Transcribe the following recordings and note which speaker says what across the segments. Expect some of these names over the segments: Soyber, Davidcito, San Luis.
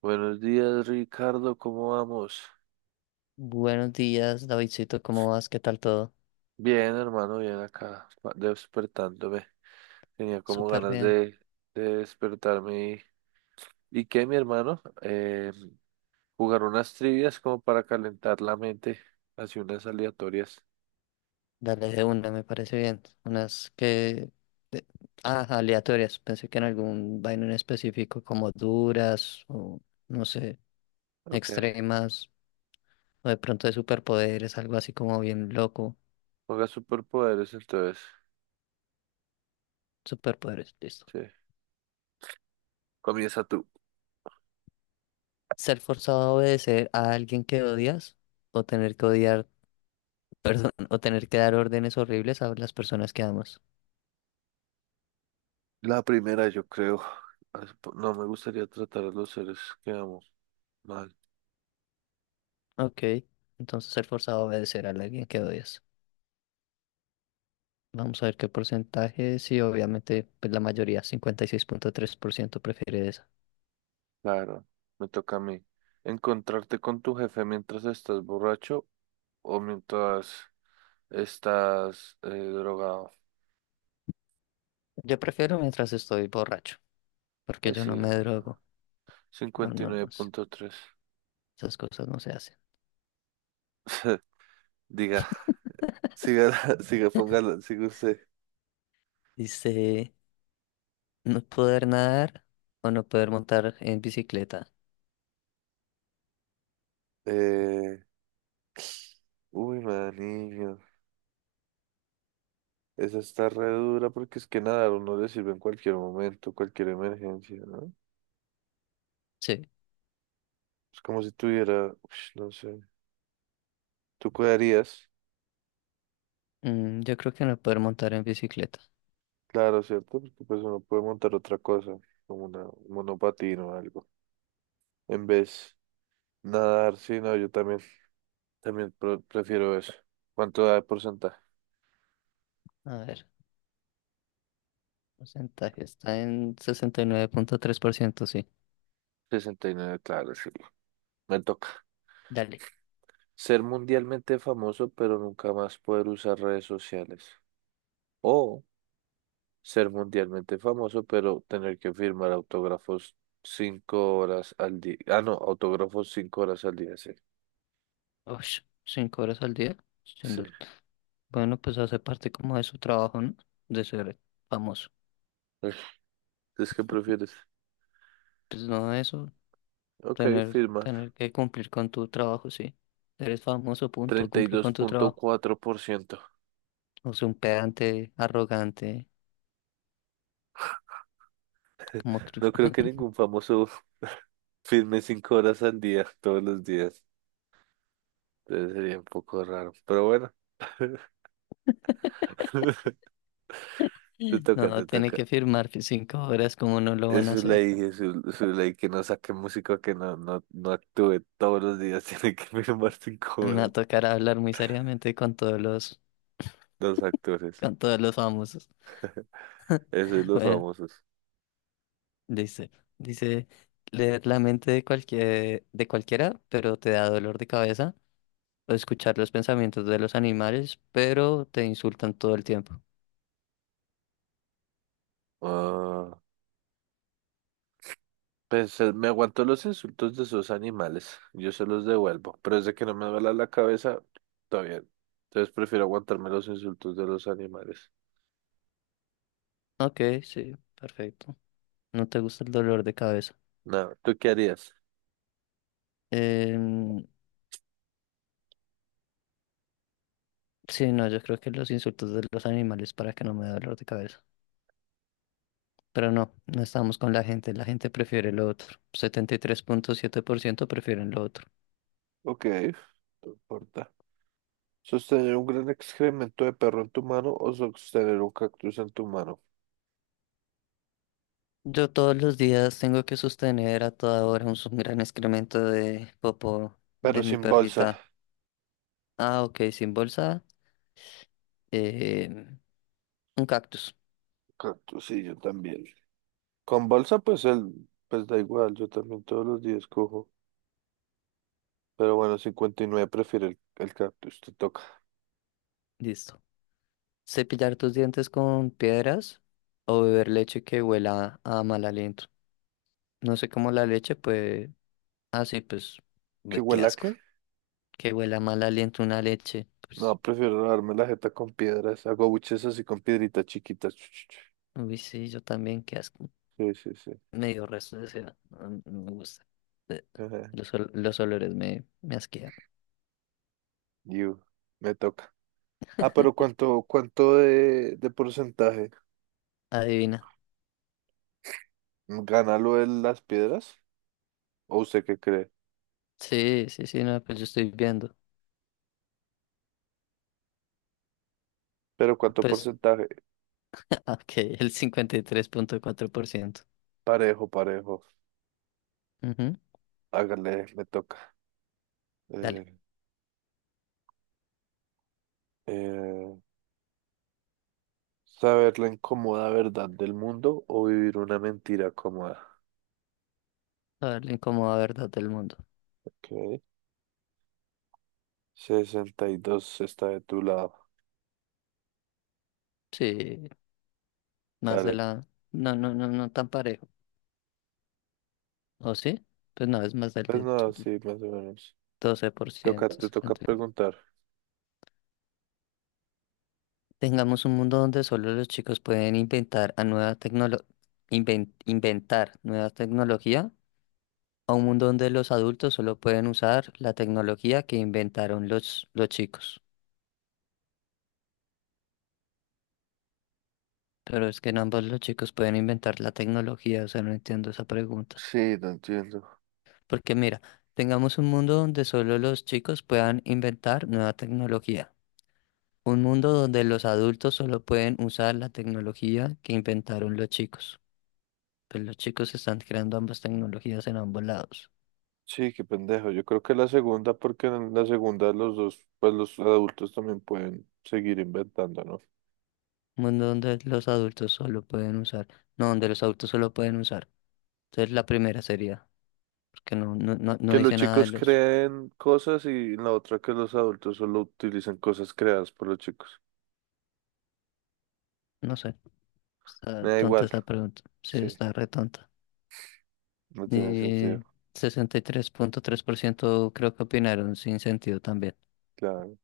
Speaker 1: Buenos días, Ricardo, ¿cómo vamos?
Speaker 2: Buenos días, Davidcito, ¿cómo vas? ¿Qué tal todo?
Speaker 1: Bien, hermano, bien acá, despertándome. Tenía como
Speaker 2: Súper
Speaker 1: ganas
Speaker 2: bien.
Speaker 1: de despertarme. ¿Y qué, mi hermano? Jugar unas trivias como para calentar la mente, así unas aleatorias.
Speaker 2: Dale de una, me parece bien. De- Ah, aleatorias. Pensé que en algún vaino en específico, como duras o, no sé,
Speaker 1: Ok,
Speaker 2: extremas, o de pronto de superpoderes, algo así como bien loco.
Speaker 1: juega superpoderes entonces.
Speaker 2: Superpoderes, listo.
Speaker 1: Sí, comienza tú.
Speaker 2: ¿Ser forzado a obedecer a alguien que odias o tener que odiar, perdón, o tener que dar órdenes horribles a las personas que amas?
Speaker 1: La primera, yo creo. No me gustaría tratar a los seres que amo mal.
Speaker 2: Ok, entonces ser forzado a obedecer a alguien que odias. Vamos a ver qué porcentaje. Sí, obviamente, pues la mayoría, 56,3% prefiere eso.
Speaker 1: Claro, me toca a mí. ¿Encontrarte con tu jefe mientras estás borracho o mientras estás drogado?
Speaker 2: Yo prefiero mientras estoy borracho, porque
Speaker 1: Ay,
Speaker 2: yo no
Speaker 1: sí,
Speaker 2: me
Speaker 1: no, no,
Speaker 2: drogo.
Speaker 1: no.
Speaker 2: No,
Speaker 1: cincuenta y
Speaker 2: no,
Speaker 1: nueve
Speaker 2: no, sé,
Speaker 1: punto tres,
Speaker 2: esas cosas no se hacen.
Speaker 1: Diga, siga, siga, póngala, siga usted.
Speaker 2: Dice, no poder nadar o no poder montar en bicicleta.
Speaker 1: Eh, Uy, maniño. Esa está re dura porque es que nadar uno le sirve en cualquier momento, cualquier emergencia, ¿no?
Speaker 2: Sí,
Speaker 1: Es como si tuviera, ush, no sé. ¿Tú cuidarías?
Speaker 2: yo creo que no poder montar en bicicleta.
Speaker 1: Claro, ¿cierto? Porque pues uno puede montar otra cosa, como un monopatín o algo. En vez nadar, sí, no, yo también. También prefiero eso. ¿Cuánto da de porcentaje?
Speaker 2: A ver, porcentaje está en 69,3%, sí.
Speaker 1: 69, claro, sí. Me toca.
Speaker 2: Dale.
Speaker 1: Ser mundialmente famoso, pero nunca más poder usar redes sociales. O ser mundialmente famoso, pero tener que firmar autógrafos 5 horas al día. Ah, no, autógrafos 5 horas al día, sí.
Speaker 2: Ush, 5 horas al día. siendo-
Speaker 1: Sí.
Speaker 2: el- Bueno, pues hace parte como de su trabajo, ¿no? De ser famoso.
Speaker 1: Ugh, ¿es que prefieres?
Speaker 2: Pues no, eso,
Speaker 1: Ok,
Speaker 2: tener,
Speaker 1: firmar.
Speaker 2: tener que cumplir con tu trabajo, sí. Eres famoso, punto,
Speaker 1: treinta y
Speaker 2: cumplir
Speaker 1: dos
Speaker 2: con tu
Speaker 1: punto
Speaker 2: trabajo.
Speaker 1: cuatro por ciento
Speaker 2: No es un pedante, arrogante, como cru-
Speaker 1: No creo que ningún famoso firme 5 horas al día, todos los días. Entonces sería un poco raro, pero bueno. Te toca,
Speaker 2: No,
Speaker 1: te
Speaker 2: tiene
Speaker 1: toca.
Speaker 2: que firmar que 5 horas, como no lo
Speaker 1: Es
Speaker 2: van a
Speaker 1: su
Speaker 2: hacer?
Speaker 1: ley, es su ley que no saque músico, que no, no, no actúe todos los días, tiene que firmar cinco
Speaker 2: Me va
Speaker 1: horas.
Speaker 2: a tocar hablar muy seriamente con
Speaker 1: Los actores,
Speaker 2: con todos los famosos.
Speaker 1: eso es los
Speaker 2: Bueno,
Speaker 1: famosos.
Speaker 2: dice, dice, leer la mente de cualquiera, pero te da dolor de cabeza, o escuchar los pensamientos de los animales, pero te insultan todo el tiempo.
Speaker 1: Ah, pues me aguanto los insultos de esos animales, yo se los devuelvo, pero desde que no me duela la cabeza, está bien. Entonces prefiero aguantarme los insultos de los animales.
Speaker 2: Ok, sí, perfecto. No te gusta el dolor de cabeza.
Speaker 1: No, ¿tú qué harías?
Speaker 2: Em, sí, no, yo creo que los insultos de los animales para que no me dé dolor de cabeza. Pero no, no estamos con la gente. La gente prefiere lo otro. 73,7% prefieren lo otro.
Speaker 1: Ok, no importa. Sostener un gran excremento de perro en tu mano o sostener un cactus en tu mano,
Speaker 2: Yo todos los días tengo que sostener a toda hora un gran excremento de popó
Speaker 1: pero
Speaker 2: de mi
Speaker 1: sin bolsa.
Speaker 2: perrita. Ah, ok, sin bolsa. em, un cactus.
Speaker 1: Cactus, sí, yo también. Con bolsa, pues da igual, yo también todos los días cojo. Pero bueno, 59 prefiere el cactus, te toca.
Speaker 2: Listo. Cepillar tus dientes con piedras o beber leche que huela a mal aliento. No sé cómo la leche, pues. Ah, sí, pues.
Speaker 1: ¿Qué
Speaker 2: Uy, qué
Speaker 1: huela a
Speaker 2: asco.
Speaker 1: qué?
Speaker 2: Que huela a mal aliento una leche.
Speaker 1: No,
Speaker 2: Pues.
Speaker 1: prefiero darme la jeta con piedras. Hago buches así con piedritas chiquitas. Chu, chu, chu.
Speaker 2: Uy, sí, yo también, qué asco.
Speaker 1: Sí, sí, sí.
Speaker 2: Medio resto de seda. No, no me gusta. Eh,
Speaker 1: Ajá.
Speaker 2: los olores me asquean.
Speaker 1: You, me toca. Ah, pero ¿cuánto de porcentaje?
Speaker 2: Adivina.
Speaker 1: ¿Gana lo de las piedras? ¿O usted qué cree?
Speaker 2: Sí, sí, sí, no, pues yo estoy viendo.
Speaker 1: Pero ¿cuánto
Speaker 2: Pues,
Speaker 1: porcentaje?
Speaker 2: ok, el 53,4%.
Speaker 1: Parejo, parejo.
Speaker 2: Ujú,
Speaker 1: Hágale, me toca.
Speaker 2: dale.
Speaker 1: Eh, eh, Saber la incómoda verdad del mundo o vivir una mentira cómoda.
Speaker 2: A ver, la incómoda verdad del mundo.
Speaker 1: Ok. 62 está de tu lado.
Speaker 2: Sí. Más de
Speaker 1: Dale.
Speaker 2: la... No, no, no, no tan parejo. ¿O sí? Pues no, es más del
Speaker 1: Pues
Speaker 2: 10,
Speaker 1: nada,
Speaker 2: el
Speaker 1: sí, más o menos. Toca,
Speaker 2: 12%.
Speaker 1: te toca
Speaker 2: 60.
Speaker 1: preguntar.
Speaker 2: Tengamos un mundo donde solo los chicos pueden inventar a nueva tecnolo- inven- inventar nueva tecnología, a un mundo donde los adultos solo pueden usar la tecnología que inventaron los chicos. Pero es que en ambos los chicos pueden inventar la tecnología, o sea, no entiendo esa pregunta.
Speaker 1: Sí, no entiendo.
Speaker 2: Porque mira, tengamos un mundo donde solo los chicos puedan inventar nueva tecnología. Un mundo donde los adultos solo pueden usar la tecnología que inventaron los chicos. Pues los chicos están creando ambas tecnologías en ambos lados.
Speaker 1: Sí, qué pendejo. Yo creo que la segunda, porque en la segunda los dos, pues los adultos también pueden seguir inventando, ¿no?
Speaker 2: Un mundo donde los adultos solo pueden usar. No, donde los adultos solo pueden usar. Entonces la primera sería, porque no, no, no, no
Speaker 1: Que los
Speaker 2: dice nada de
Speaker 1: chicos
Speaker 2: los.
Speaker 1: creen cosas y la otra que los adultos solo utilizan cosas creadas por los chicos.
Speaker 2: No sé. Está
Speaker 1: Me da
Speaker 2: tonta
Speaker 1: igual.
Speaker 2: esa pregunta. Sí,
Speaker 1: Sí,
Speaker 2: está re tonta.
Speaker 1: no tiene sentido.
Speaker 2: Y tres tres punto tres por ciento creo que opinaron sin sentido también.
Speaker 1: Claro.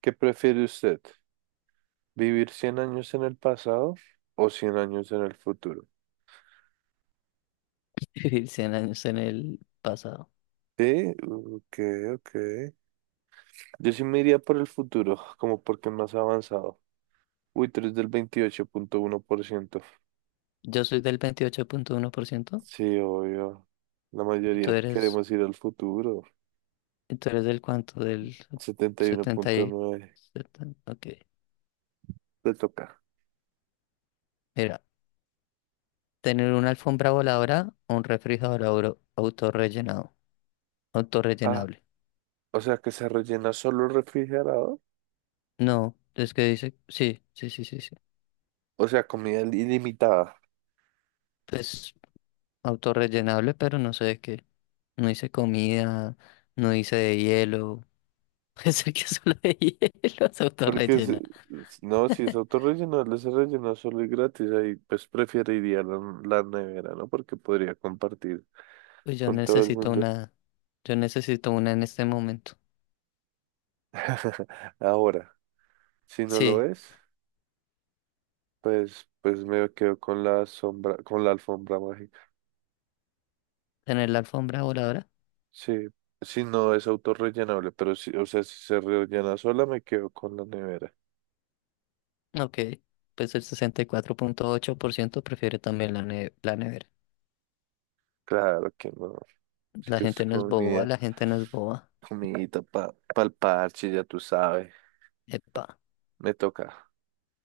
Speaker 1: ¿Qué prefiere usted? ¿Vivir 100 años en el pasado o 100 años en el futuro?
Speaker 2: Vivir 100 años en el pasado.
Speaker 1: Sí, ok, ok. Yo sí me iría por el futuro, como porque es más avanzado. Uy, tres del 28,1%.
Speaker 2: Yo soy del 28,1%.
Speaker 1: Sí, obvio. La
Speaker 2: ¿Y tú
Speaker 1: mayoría
Speaker 2: eres,
Speaker 1: queremos ir al futuro.
Speaker 2: y tú eres del cuánto? Del
Speaker 1: setenta y uno
Speaker 2: 70
Speaker 1: punto
Speaker 2: y
Speaker 1: nueve
Speaker 2: setenta. Ok.
Speaker 1: Le toca.
Speaker 2: Mira, tener una alfombra voladora o un refrigerador
Speaker 1: Ah,
Speaker 2: autorrellenable.
Speaker 1: o sea, que se rellena solo el refrigerador.
Speaker 2: No, es que dice, sí, sí, sí, sí, sí.
Speaker 1: O sea, comida ilimitada.
Speaker 2: Pues autorrellenable, pero no sé de qué. No hice comida, no hice de hielo. Pensé que solo de hielo se
Speaker 1: Porque
Speaker 2: autorrellena.
Speaker 1: no, si es autorrellenable, se rellena solo y gratis. Ahí pues preferiría la nevera, ¿no? Porque podría compartir
Speaker 2: Pues
Speaker 1: con todo el mundo.
Speaker 2: yo necesito una en este momento.
Speaker 1: Ahora, si no lo
Speaker 2: Sí,
Speaker 1: es, pues, me quedo con la sombra, con la alfombra mágica.
Speaker 2: tener la alfombra voladora.
Speaker 1: Sí, si no es autorrellenable, pero si, o sea, si se rellena sola, me quedo con la nevera.
Speaker 2: Ok, pues el 64,8% prefiere también la nevera.
Speaker 1: Claro que no. Es
Speaker 2: La
Speaker 1: que es
Speaker 2: gente no es boba,
Speaker 1: comida.
Speaker 2: la gente no es boba.
Speaker 1: Comidita para el parche, ya tú sabes.
Speaker 2: Epa.
Speaker 1: Me toca.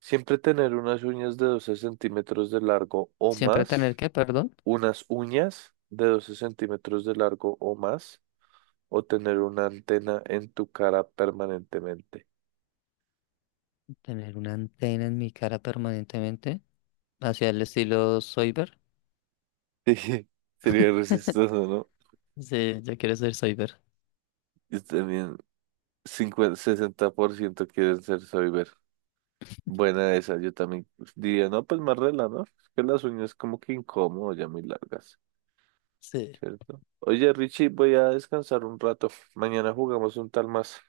Speaker 1: Siempre tener unas uñas de 12 centímetros de largo o
Speaker 2: Siempre
Speaker 1: más.
Speaker 2: tener que, perdón,
Speaker 1: Unas uñas de 12 centímetros de largo o más. O tener una antena en tu cara permanentemente.
Speaker 2: tener una antena en mi cara permanentemente, hacia el estilo Soyber.
Speaker 1: Sí, sería resistoso, ¿no?
Speaker 2: Sí, yo quiero ser Soyber.
Speaker 1: Yo también, 50, 60% quieren ser soyber. Buena esa, yo también diría, no, pues más rela, ¿no? Es que las uñas como que incómodo, ya muy largas.
Speaker 2: Sí.
Speaker 1: ¿Cierto? Oye, Richie, voy a descansar un rato. Mañana jugamos un tal más.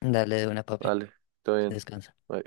Speaker 2: Dale de una, papi.
Speaker 1: Vale, todo bien.
Speaker 2: Descansa.
Speaker 1: Bye.